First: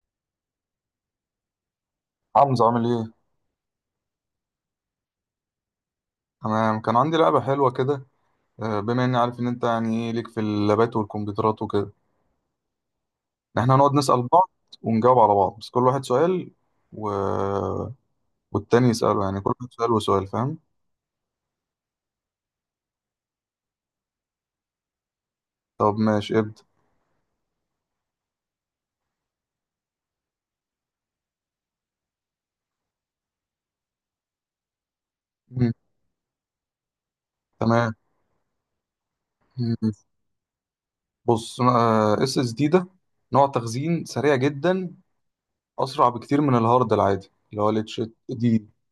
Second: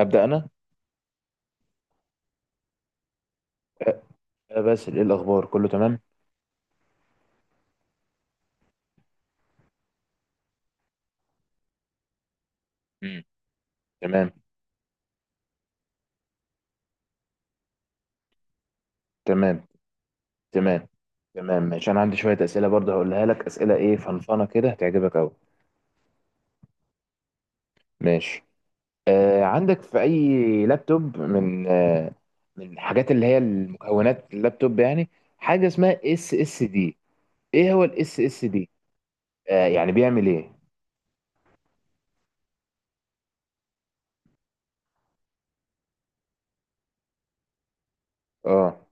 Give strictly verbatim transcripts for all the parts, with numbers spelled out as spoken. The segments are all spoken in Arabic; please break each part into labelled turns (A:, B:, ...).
A: أبدأ أنا.
B: حمزة عامل ايه؟
A: أه، أه، باسل، إيه الأخبار؟ كله تمام؟
B: انا كان عندي لعبة حلوة كده. آه، بما اني عارف ان انت يعني ايه ليك في اللابات والكمبيوترات وكده،
A: مم.
B: ان احنا هنقعد نسأل
A: تمام،
B: بعض ونجاوب على بعض بس كل واحد سؤال و... والتاني يسأله، يعني كل
A: تمام،
B: واحد سؤال وسؤال، فاهم؟
A: تمام، تمام، ماشي. أنا عندي شوية أسئلة برضه هقولها لك، أسئلة إيه فنفنة كده هتعجبك أوي.
B: طب ماشي ابدأ.
A: ماشي. آه عندك في أي لابتوب، من آه من الحاجات اللي هي المكونات اللابتوب يعني، حاجة
B: مم.
A: اسمها اس اس دي؟ إيه هو
B: تمام.
A: الاس اس دي؟ آه يعني
B: مم.
A: بيعمل إيه؟
B: بص، اس اس دي ده نوع تخزين سريع جدا، اسرع بكتير من الهارد العادي اللي هو الاتش دي.
A: أه.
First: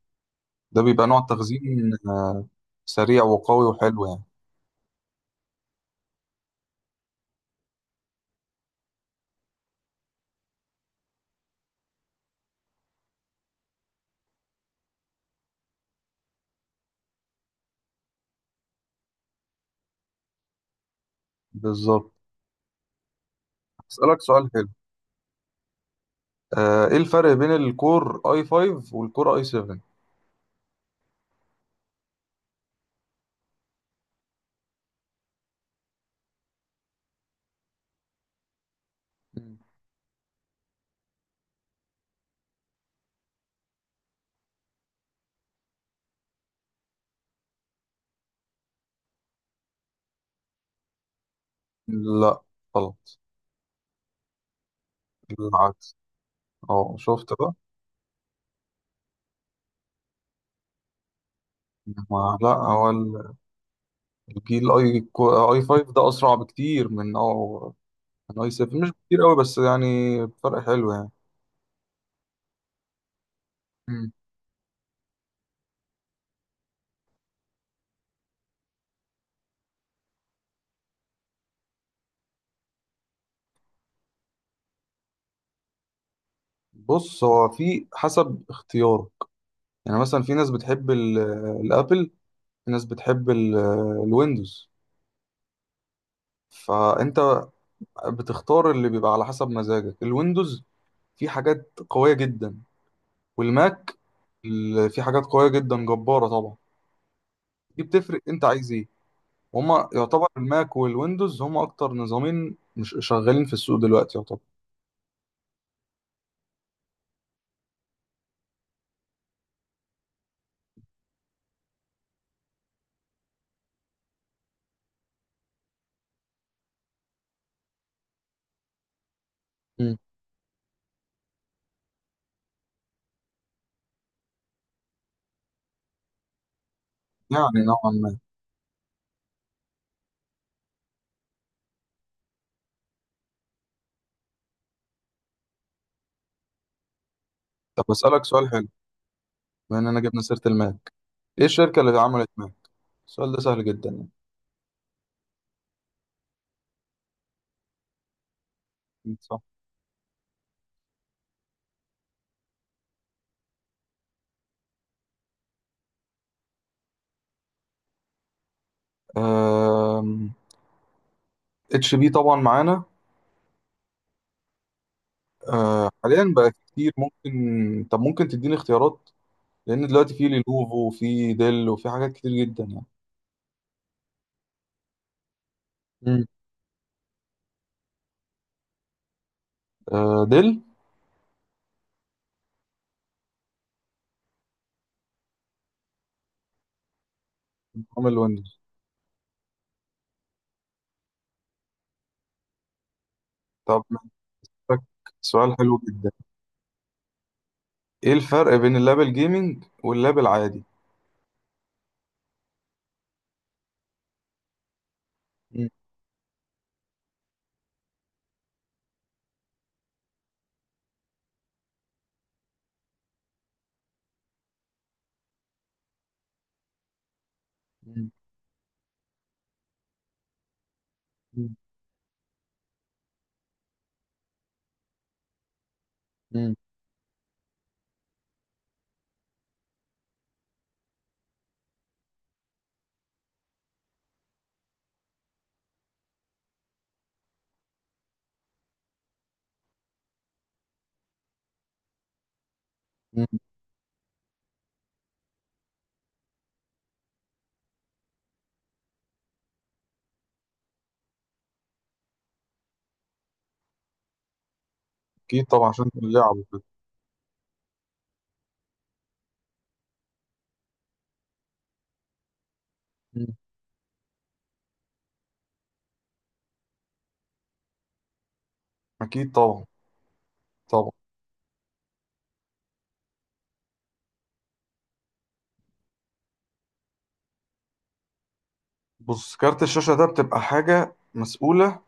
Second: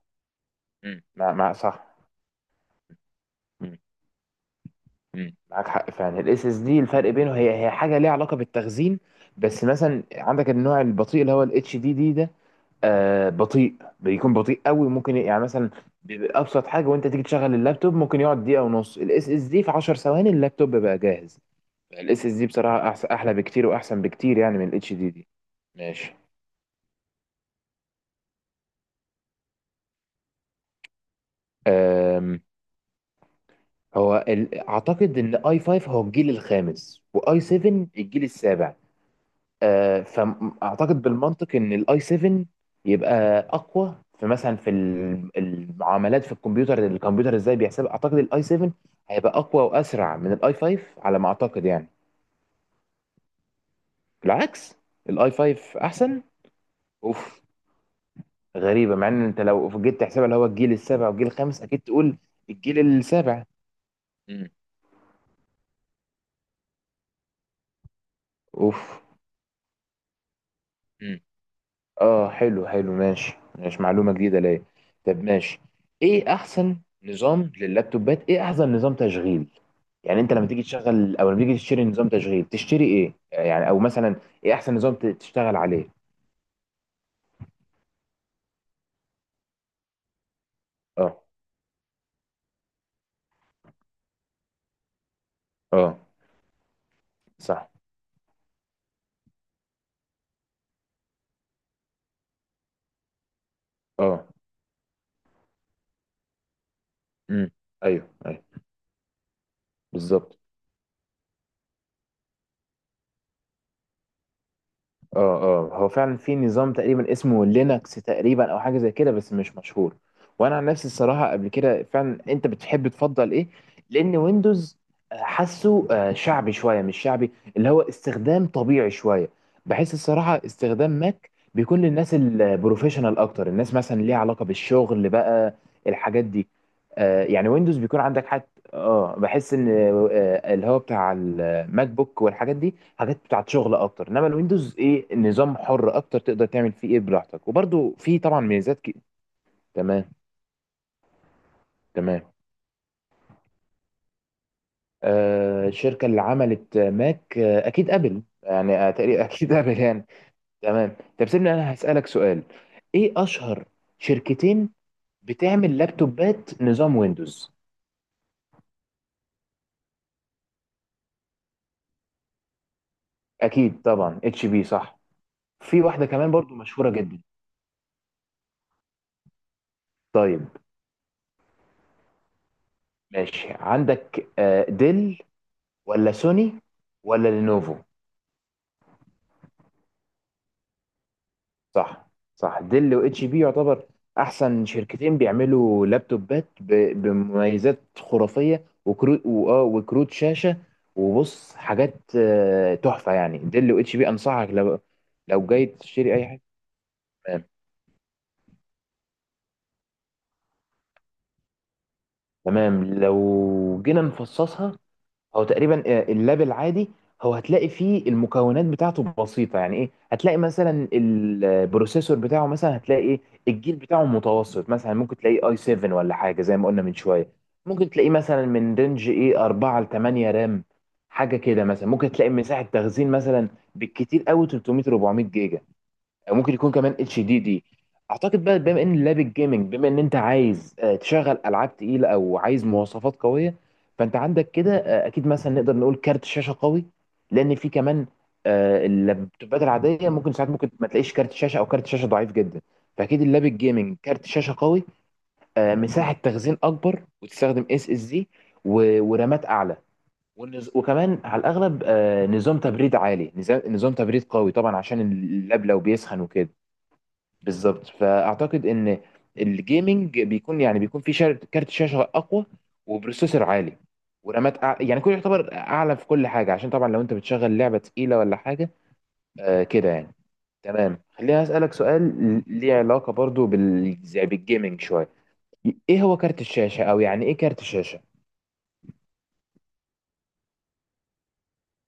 B: ده
A: مم.
B: بيبقى نوع
A: مع مع صح.
B: تخزين آه، سريع وقوي وحلو يعني.
A: مم. معاك حق فعلا، الاس اس دي الفرق بينه، هي هي حاجه ليها علاقه بالتخزين. بس مثلا عندك النوع البطيء اللي هو الاتش دي دي ده، آه بطيء، بيكون بطيء قوي، ممكن يعني مثلا بيبقى ابسط حاجه، وانت تيجي تشغل اللابتوب ممكن يقعد دقيقه ونص، الاس اس دي في 10 ثواني اللابتوب بقى جاهز.
B: بالظبط.
A: الاس اس دي بصراحه أحس- احلى بكتير واحسن
B: هسألك
A: بكتير
B: سؤال
A: يعني من
B: حلو.
A: الاتش دي دي. ماشي.
B: آه، ايه الفرق بين الكور اي فايف والكور اي سفن؟
A: آم، هو ال- اعتقد ان اي 5 هو الجيل الخامس واي اي سفن الجيل السابع.
B: مم.
A: آه، فاعتقد بالمنطق ان الاي 7 يبقى اقوى، في مثلا في ال- المعاملات في الكمبيوتر الكمبيوتر ازاي بيحسب، اعتقد الاي 7 هيبقى اقوى واسرع من الاي 5، على ما اعتقد يعني.
B: لا، غلط.
A: بالعكس، الاي 5
B: العكس.
A: احسن.
B: اه، شفت
A: اوف،
B: بقى؟
A: غريبه مع ان انت لو جيت تحسبها، اللي هو الجيل السابع والجيل الخامس، اكيد تقول
B: ما لا،
A: الجيل
B: هو ال-
A: السابع. مم.
B: الجيل اي كو- اي فايف ده اسرع بكتير من او من اي سفن، مش
A: اوف.
B: بكتير قوي بس يعني فرق حلو يعني.
A: اه، حلو حلو، ماشي، ماشي،
B: مم.
A: معلومة جديدة ليا. طب ماشي، ايه احسن نظام لللابتوبات؟ ايه احسن نظام تشغيل؟ يعني انت لما تيجي تشغل او لما تيجي تشتري نظام تشغيل تشتري ايه يعني، او مثلا ايه احسن نظام ت- تشتغل عليه؟
B: بص، هو في حسب اختيارك. يعني مثلا في ناس بتحب
A: اه،
B: ال- الابل، في ناس بتحب ال- الويندوز.
A: اه،
B: فانت
A: صح،
B: بتختار اللي بيبقى على حسب مزاجك. الويندوز في حاجات قوية جدا، والماك
A: اه،
B: ال- في حاجات قوية جدا جبارة طبعا.
A: امم
B: دي
A: ايوه،
B: بتفرق انت
A: ايوه،
B: عايز ايه. وهما يعتبر
A: بالظبط.
B: الماك والويندوز هما اكتر نظامين مش شغالين في السوق دلوقتي يعتبر.
A: اه، اه، هو فعلا في نظام تقريبا اسمه لينكس تقريبا، او حاجه زي كده بس مش مشهور. وانا عن نفسي الصراحه، قبل كده فعلا، انت بتحب تفضل ايه؟ لان ويندوز، آه، حاسه آه، شعبي شويه، مش شعبي، اللي هو استخدام طبيعي شويه. بحس
B: مم.
A: الصراحه استخدام ماك بيكون للناس البروفيشنال اكتر، الناس مثلا ليها علاقه بالشغل بقى، الحاجات دي. آه، يعني
B: يعني
A: ويندوز
B: نوعا
A: بيكون
B: ما.
A: عندك حاجه، اه، بحس ان آه، آه، اللي هو بتاع ماك بوك والحاجات دي حاجات بتاعت شغل اكتر، انما الويندوز ايه، نظام حر اكتر، تقدر تعمل فيه ايه براحتك،
B: طب
A: وبرده في
B: اسألك
A: طبعا
B: سؤال حلو،
A: ميزات كي...
B: بما اننا
A: تمام،
B: جبنا سيرة الماك. ايه الشركة اللي عملت
A: تمام.
B: ماك؟ السؤال ده سهل جدا.
A: آه الشركه اللي عملت ماك، آه اكيد ابل يعني، آه
B: يعني
A: تقريبا
B: صح.
A: اكيد ابل يعني. تمام. طب سيبني انا هسالك سؤال، ايه اشهر شركتين بتعمل لابتوبات نظام ويندوز؟
B: آم، اتش بي طبعا معانا.
A: اكيد طبعا اتش بي، صح. في
B: آه،
A: واحده كمان
B: حاليا بقى
A: برضو مشهوره
B: كتير
A: جدا.
B: ممكن. طب ممكن تديني اختيارات، لان دلوقتي في
A: طيب
B: لينوفو وفي ديل وفي حاجات كتير جدا يعني.
A: ماشي، عندك آه، ديل ولا
B: مم.
A: سوني ولا لينوفو؟
B: آه، ديل.
A: صح، صح، ديل واتش بي يعتبر احسن شركتين بيعملوا لابتوبات ب- بمميزات
B: عمل ويندوز.
A: خرافيه، وكروت واه وكروت شاشه، وبص حاجات آه، تحفه يعني. ديل
B: طب
A: واتش بي انصحك،
B: فك.
A: لو لو
B: سؤال
A: جاي
B: حلو جدا.
A: تشتري اي حاجه. تمام،
B: ايه الفرق بين اللاب الجيمنج واللاب العادي؟
A: تمام. لو جينا نفصصها، هو
B: مم.
A: تقريبا آه، اللاب العادي هو هتلاقي فيه المكونات بتاعته بسيطة، يعني ايه، هتلاقي مثلا البروسيسور بتاعه، مثلا هتلاقي ايه الجيل بتاعه متوسط، مثلا ممكن تلاقيه اي 7 ولا حاجة زي ما قلنا من شوية، ممكن
B: مم.
A: تلاقيه مثلا من رينج ايه اربعة ل تمنية رام، حاجة
B: مم.
A: كده مثلا. ممكن تلاقي مساحة تخزين مثلا بالكتير قوي تلتمية اربعمائة جيجا، او
B: مم.
A: ممكن يكون كمان اتش دي دي. اعتقد بقى، بما ان لاب الجيمنج، بما ان انت عايز آه، تشغل العاب تقيله او عايز مواصفات قويه، فانت عندك كده آه، اكيد مثلا نقدر نقول كارت شاشه قوي، لان في كمان آه، اللابتوبات العاديه ممكن ساعات ممكن ما تلاقيش كارت شاشه او كارت شاشه ضعيف جدا، فاكيد
B: مم.
A: اللاب الجيمنج كارت شاشه قوي. آه، مساحه تخزين اكبر، وتستخدم اس اس دي، ورامات اعلى، والنز- وكمان على الاغلب آه، نظام تبريد عالي، نظام نظام تبريد قوي طبعا عشان
B: اكيد
A: اللاب
B: طبعا
A: لو
B: عشان
A: بيسخن
B: اللعب
A: وكده.
B: وكده.
A: بالظبط. فاعتقد ان الجيمنج بيكون، يعني بيكون في شر- كارت شاشه اقوى،
B: مم.
A: وبروسيسور عالي، ورامات أع... يعني كله يعتبر اعلى في كل حاجه، عشان طبعا لو انت بتشغل لعبه تقيله ولا حاجه.
B: اكيد
A: آه
B: طبعا.
A: كده يعني.
B: طبعا.
A: تمام. خليني اسالك سؤال ل- ليه علاقه برضو بال... زي بالجيمنج شويه، ايه هو كارت الشاشه، او يعني ايه كارت الشاشه؟
B: بص، كارت الشاشة ده بتبقى حاجة مسؤولة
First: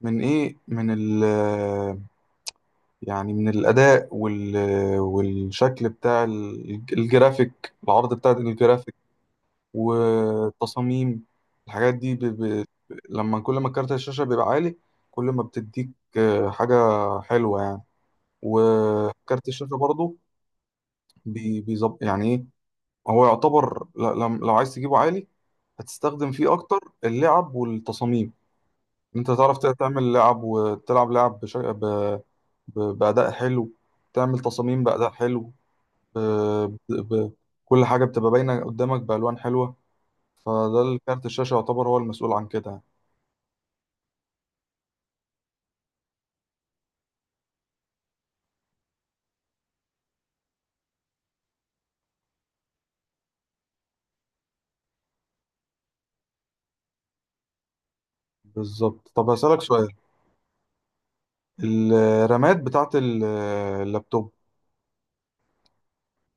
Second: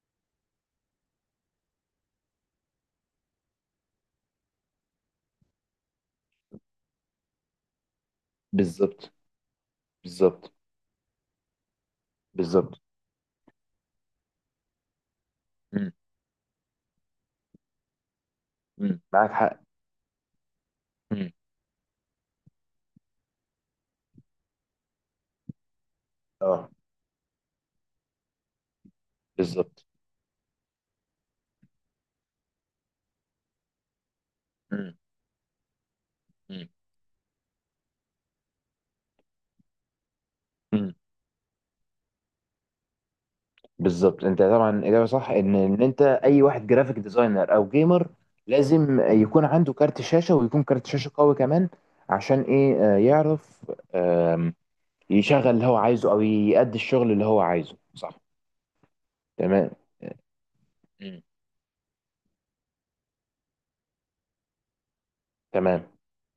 B: من ايه، من ال آه، يعني من الاداء وال آه، والشكل بتاع ال- الجرافيك، العرض بتاع الجرافيك
A: بالظبط، بالظبط،
B: والتصاميم. الحاجات دي ب... ب...
A: بالظبط.
B: لما كل ما كارت الشاشة بيبقى عالي، كل ما بتديك
A: مم.
B: آه، حاجة حلوة يعني.
A: مم. معاك
B: وكارت
A: حق.
B: الشاشة برضه
A: مم.
B: بي- بيظب يعني ايه. هو يعتبر ل- لم- لو عايز تجيبه عالي، هتستخدم فيه
A: اه،
B: اكتر اللعب والتصاميم. انت تعرف ت-
A: بالظبط.
B: تعمل لعب وتلعب لعب بش... ب... ب... بأداء حلو، تعمل تصاميم
A: مم.
B: بأداء حلو. ب...
A: مم.
B: ب... ب... كل حاجة بتبقى باينة قدامك بألوان حلوة. فده
A: مم.
B: الكارت الشاشة يعتبر هو المسؤول عن كده يعني.
A: بالظبط. انت طبعا اجابه صح، ان ان انت اي واحد جرافيك ديزاينر او جيمر لازم يكون عنده كارت شاشه، ويكون كارت شاشه قوي كمان، عشان ايه، آه، يعرف آم، يشغل اللي هو عايزه او يأدي الشغل اللي هو عايزه. صح.
B: بالظبط. طب هسألك
A: تمام.
B: سؤال.
A: مم.
B: الرامات بتاعت ال- اللابتوب
A: تمام.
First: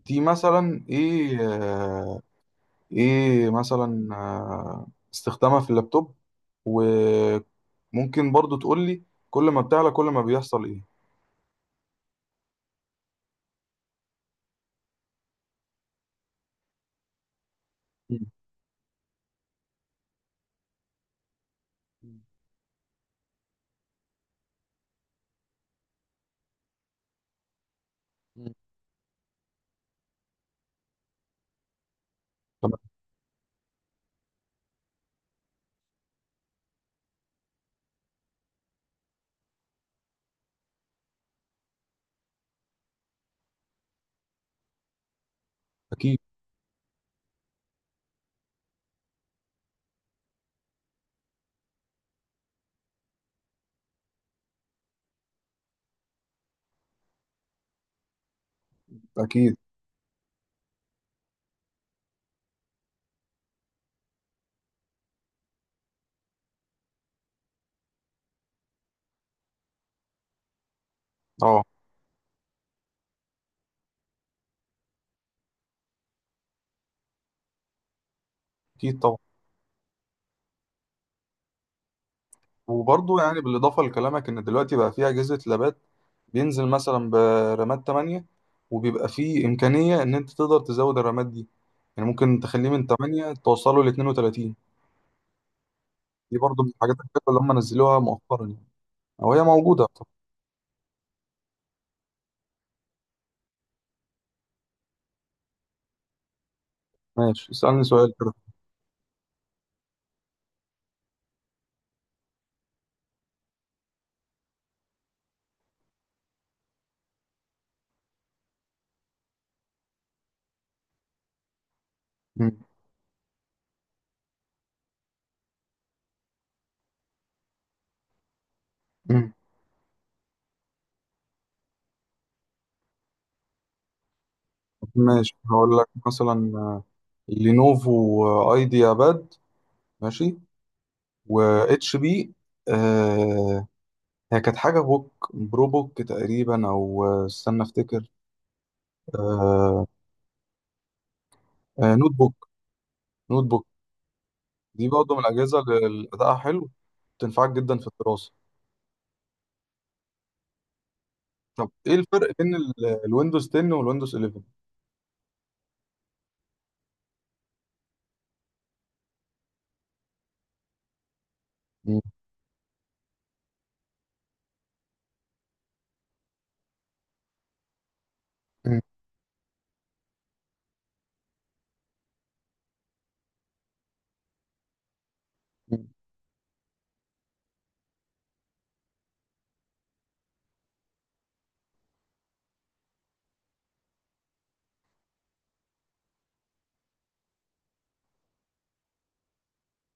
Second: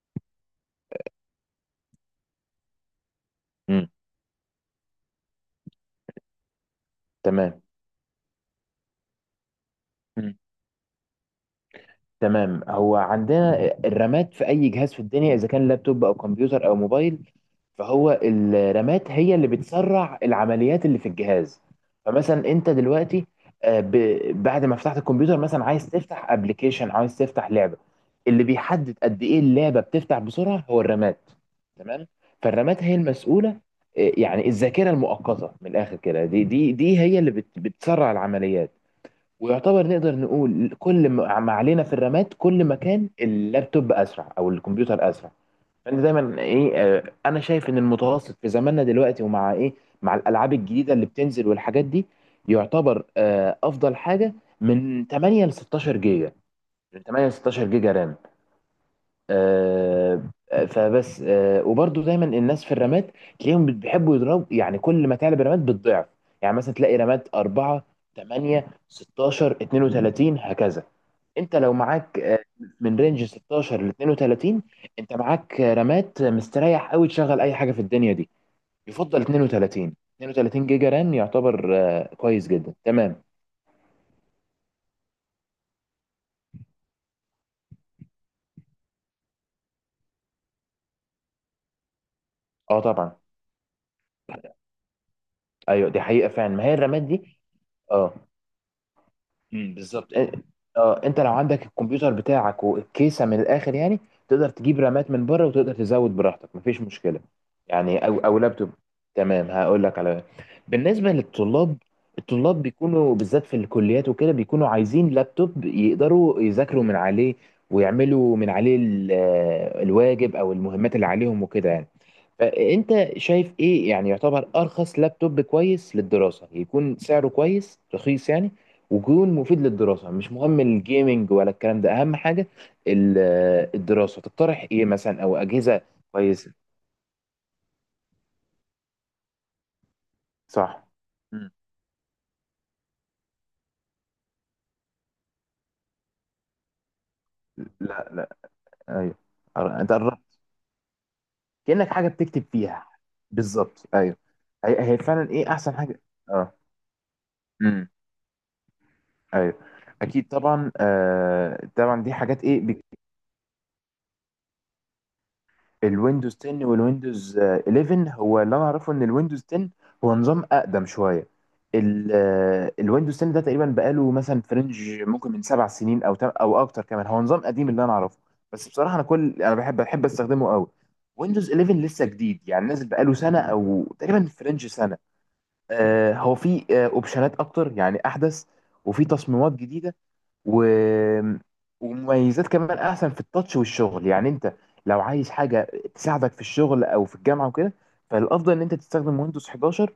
B: دي مثلا ايه؟ ايه
A: مم.
B: مثلا آه، استخدامها في اللابتوب؟
A: تمام.
B: وممكن برضو تقول لي، كل ما بتعلى كل ما بيحصل ايه؟
A: تمام، هو عندنا الرامات في اي جهاز في الدنيا، اذا كان لابتوب او كمبيوتر او موبايل،
B: مم.
A: فهو الرامات هي اللي بتسرع العمليات اللي في الجهاز. فمثلا انت دلوقتي آه، ب- بعد ما فتحت الكمبيوتر مثلا عايز تفتح ابلكيشن، عايز تفتح لعبة، اللي
B: مم.
A: بيحدد قد ايه اللعبة بتفتح بسرعة هو الرامات. تمام.
B: تمام.
A: فالرامات هي المسؤولة، آه، يعني الذاكرة المؤقتة من الاخر كده، دي دي دي هي اللي بت- بتسرع العمليات. ويعتبر نقدر نقول كل ما ما علينا في الرامات، كل ما كان اللابتوب اسرع او الكمبيوتر اسرع. فانت
B: اكيد.
A: دايما ايه، آه، انا شايف ان المتوسط في زماننا دلوقتي، ومع ايه مع الالعاب الجديده اللي بتنزل والحاجات دي، يعتبر آه، افضل حاجه من ثمانية ل ستاشر جيجا، من ثمانية ل ستاشر جيجا رام.
B: اكيد.
A: آه، فبس. آه، وبرضو دايما الناس في الرمات تلاقيهم بيحبوا يضربوا، يعني كل ما تعلى برمات بالضعف، يعني مثلا تلاقي رمات اربعة ثمانية ستاشر اثنين وثلاثين هكذا. انت
B: اه.
A: لو معاك آه، من رينج ستاشر ل اثنين وثلاثين، انت معاك آه، رمات مستريح قوي، تشغل اي حاجه في الدنيا دي.
B: اكيد طبعا.
A: يفضل اثنين وثلاثين، اثنين وثلاثين جيجا رام يعتبر آه، كويس جدا.
B: وبرضو
A: تمام.
B: يعني بالاضافه لكلامك ان دلوقتي بقى في اجهزه لابات بينزل مثلا برامات تمانية، وبيبقى في امكانيه ان انت تقدر تزود الرامات دي. يعني ممكن تخليه
A: اه
B: من
A: طبعا.
B: تمانية توصله ل اتنين وتلاتين.
A: ايوه دي حقيقه
B: دي
A: فعلا،
B: برضو
A: ما
B: من
A: هي
B: الحاجات
A: الرامات
B: الحلوه اللي
A: دي.
B: هم نزلوها
A: اه.
B: مؤخرا يعني، او هي
A: امم
B: موجوده. طب
A: بالظبط. اه انت لو عندك الكمبيوتر بتاعك والكيسه من الاخر يعني، تقدر تجيب رامات من بره وتقدر تزود براحتك، مفيش مشكله.
B: ماشي، اسالني
A: يعني
B: سؤال
A: او
B: كده.
A: او لابتوب. تمام. هقول لك على، بالنسبه للطلاب، الطلاب بيكونوا بالذات في الكليات وكده بيكونوا عايزين لابتوب يقدروا يذاكروا من عليه، ويعملوا من عليه ال- آه، الواجب او المهمات اللي عليهم وكده يعني. فانت شايف ايه، يعني يعتبر ارخص لابتوب كويس للدراسه، يكون سعره كويس رخيص يعني،
B: مم.
A: ويكون مفيد للدراسه، مش مهم الجيمنج ولا الكلام ده اهم حاجه. ال- الدراسه، تقترح ايه مثلا او
B: ماشي، هقول
A: اجهزه
B: لك مثلا
A: كويسه؟
B: لينوفو ايديا باد. ماشي.
A: صح.
B: و
A: مم.
B: اتش بي. آه هي كانت حاجه بوك برو بوك تقريبا، او آه، استنى افتكر.
A: لا، لا. ايوه. أر-
B: آه
A: انت قربت، كانك
B: آه
A: حاجه
B: نوت بوك.
A: بتكتب فيها.
B: نوت بوك.
A: بالظبط، ايوه.
B: دي
A: هي هي
B: برضه من
A: فعلا ايه
B: الاجهزه
A: احسن حاجه.
B: اللي ادائها
A: اه.
B: حلو. تنفعك جدا في
A: مم.
B: الدراسه.
A: ايوه، اكيد طبعا. آه
B: طب ايه
A: طبعا دي
B: الفرق
A: حاجات
B: بين
A: ايه.
B: ال- الويندوز تن والويندوز حداشر؟
A: الويندوز تن والويندوز آه، اليفن هو اللي انا اعرفه، ان الويندوز تن هو نظام اقدم شويه.
B: مم.
A: ال- آه، الويندوز عشرة ده تقريبا بقاله مثلا فرنج ممكن من سبع سنين او تم- او اكتر كمان، هو نظام قديم اللي انا اعرفه. بس بصراحه، انا كل انا بحب بحب استخدمه قوي. ويندوز اليفن لسه جديد، يعني نازل بقاله سنه او تقريبا فرنج سنه.
B: مم.
A: آه، هو فيه اوبشنات اكتر يعني، احدث، وفي تصميمات جديده، و... ومميزات كمان احسن في التاتش والشغل. يعني انت لو عايز حاجه تساعدك في الشغل او في الجامعه وكده، فالافضل ان انت تستخدم ويندوز احداشر.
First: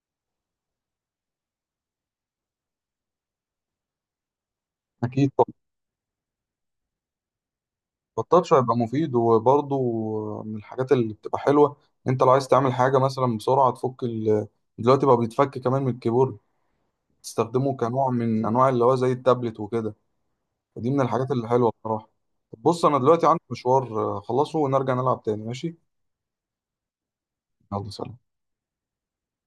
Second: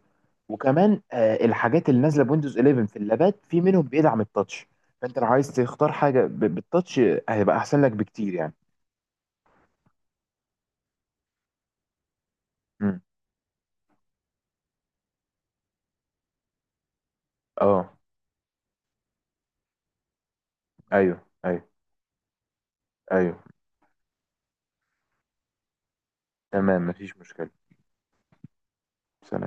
A: وكمان آه، الحاجات اللي نازله بويندوز اليفن في اللابات في منهم بيدعم التاتش. فانت لو
B: اكيد.
A: عايز تختار حاجه ب- بالتاتش، هيبقى احسن لك بكتير
B: التاتش
A: يعني.
B: هيبقى مفيد، وبرضه من الحاجات اللي بتبقى حلوة. انت لو عايز تعمل حاجة
A: مم.
B: مثلا بسرعة، تفك ال... دلوقتي بقى بيتفك كمان من الكيبورد، تستخدمه
A: اه،
B: كنوع من انواع اللي هو زي التابلت وكده. فدي من
A: ايوه،
B: الحاجات اللي
A: ايوه،
B: حلوة بصراحة. طب بص، انا دلوقتي عندي
A: ايوه.
B: مشوار آه، اخلصه ونرجع نلعب تاني، ماشي.
A: تمام. مفيش مشكله.
B: يلا سلام.
A: سلام.